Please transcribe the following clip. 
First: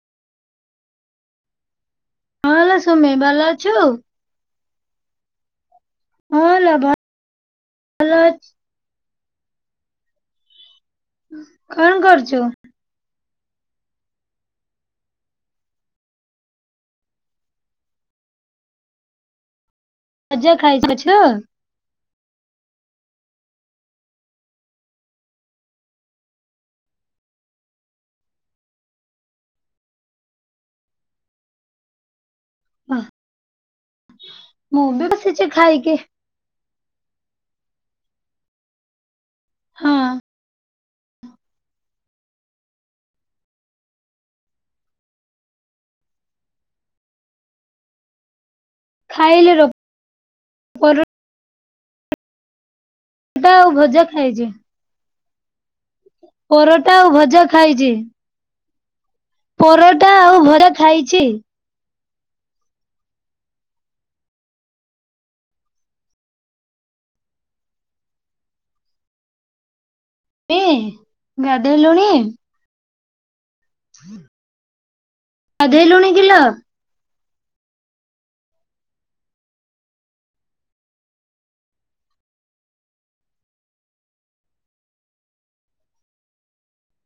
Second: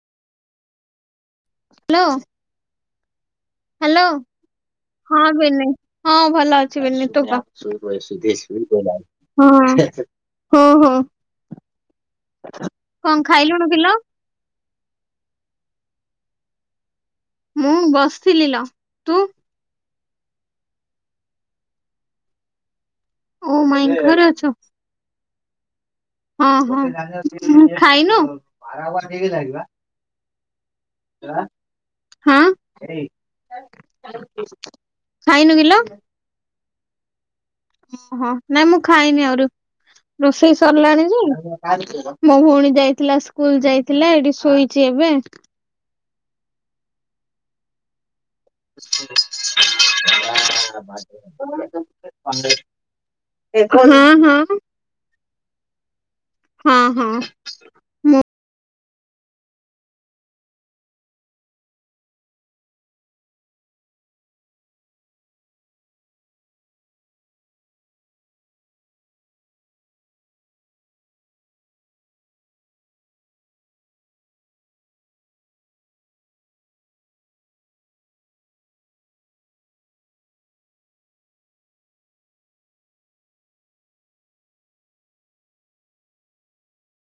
Hello. ହଁ ସୁମେ ବାଲା ହ୍ୟାଲୋ ହଁ ବିନି ହଁ ଭଲ ଅଛି ତୁ ଅଛି କହ। ହଁ ହଁ ହଁ। କଣ କରୁଛୁ? କଣ ଖାଇଲୁଣୁ କିଲୋ? ମୁଁ ବସିଥିଲି ଲୋ ତୁ? ସଜ ଖାଇକି ଅଛ। ଓ ମାଇଁ ଙ୍କ ଘରେ ଅଛ? ହଁ ହଁ ଖାଇନୁ? ହାଁ ମୁଁ ବି ବସିଛି ଖାଇନୁ କିଲୋ? ଖାଇକି ଓହୋ ନାଇଁ ମୁଁ ଖାଇନି ଆହୁରି ହଁ ରୋଷେଇ ସରିଲାଣି ଯେ ମୋ ଭଉଣୀ ଯାଇଥିଲା ସ୍କୁଲ ଯାଇଥିଲା ଏଇଠି ଶୋଇଛି ଏବେ। [inaudible] ଖାଇଲେ ଲୋ। ଆଉ ହୁଁ ଭଜା ଖାଇଛି ହୁଁ। ପରଟା ଆଉ ହଁ ଭଜା ଖାଇଛି। ପରଟା ଆଉ ଭଜା ଖାଇଛି। ଏ ଗାଧୋଇଲୁଣି? ଗାଧେଇଲୁଣି କିଲୋ?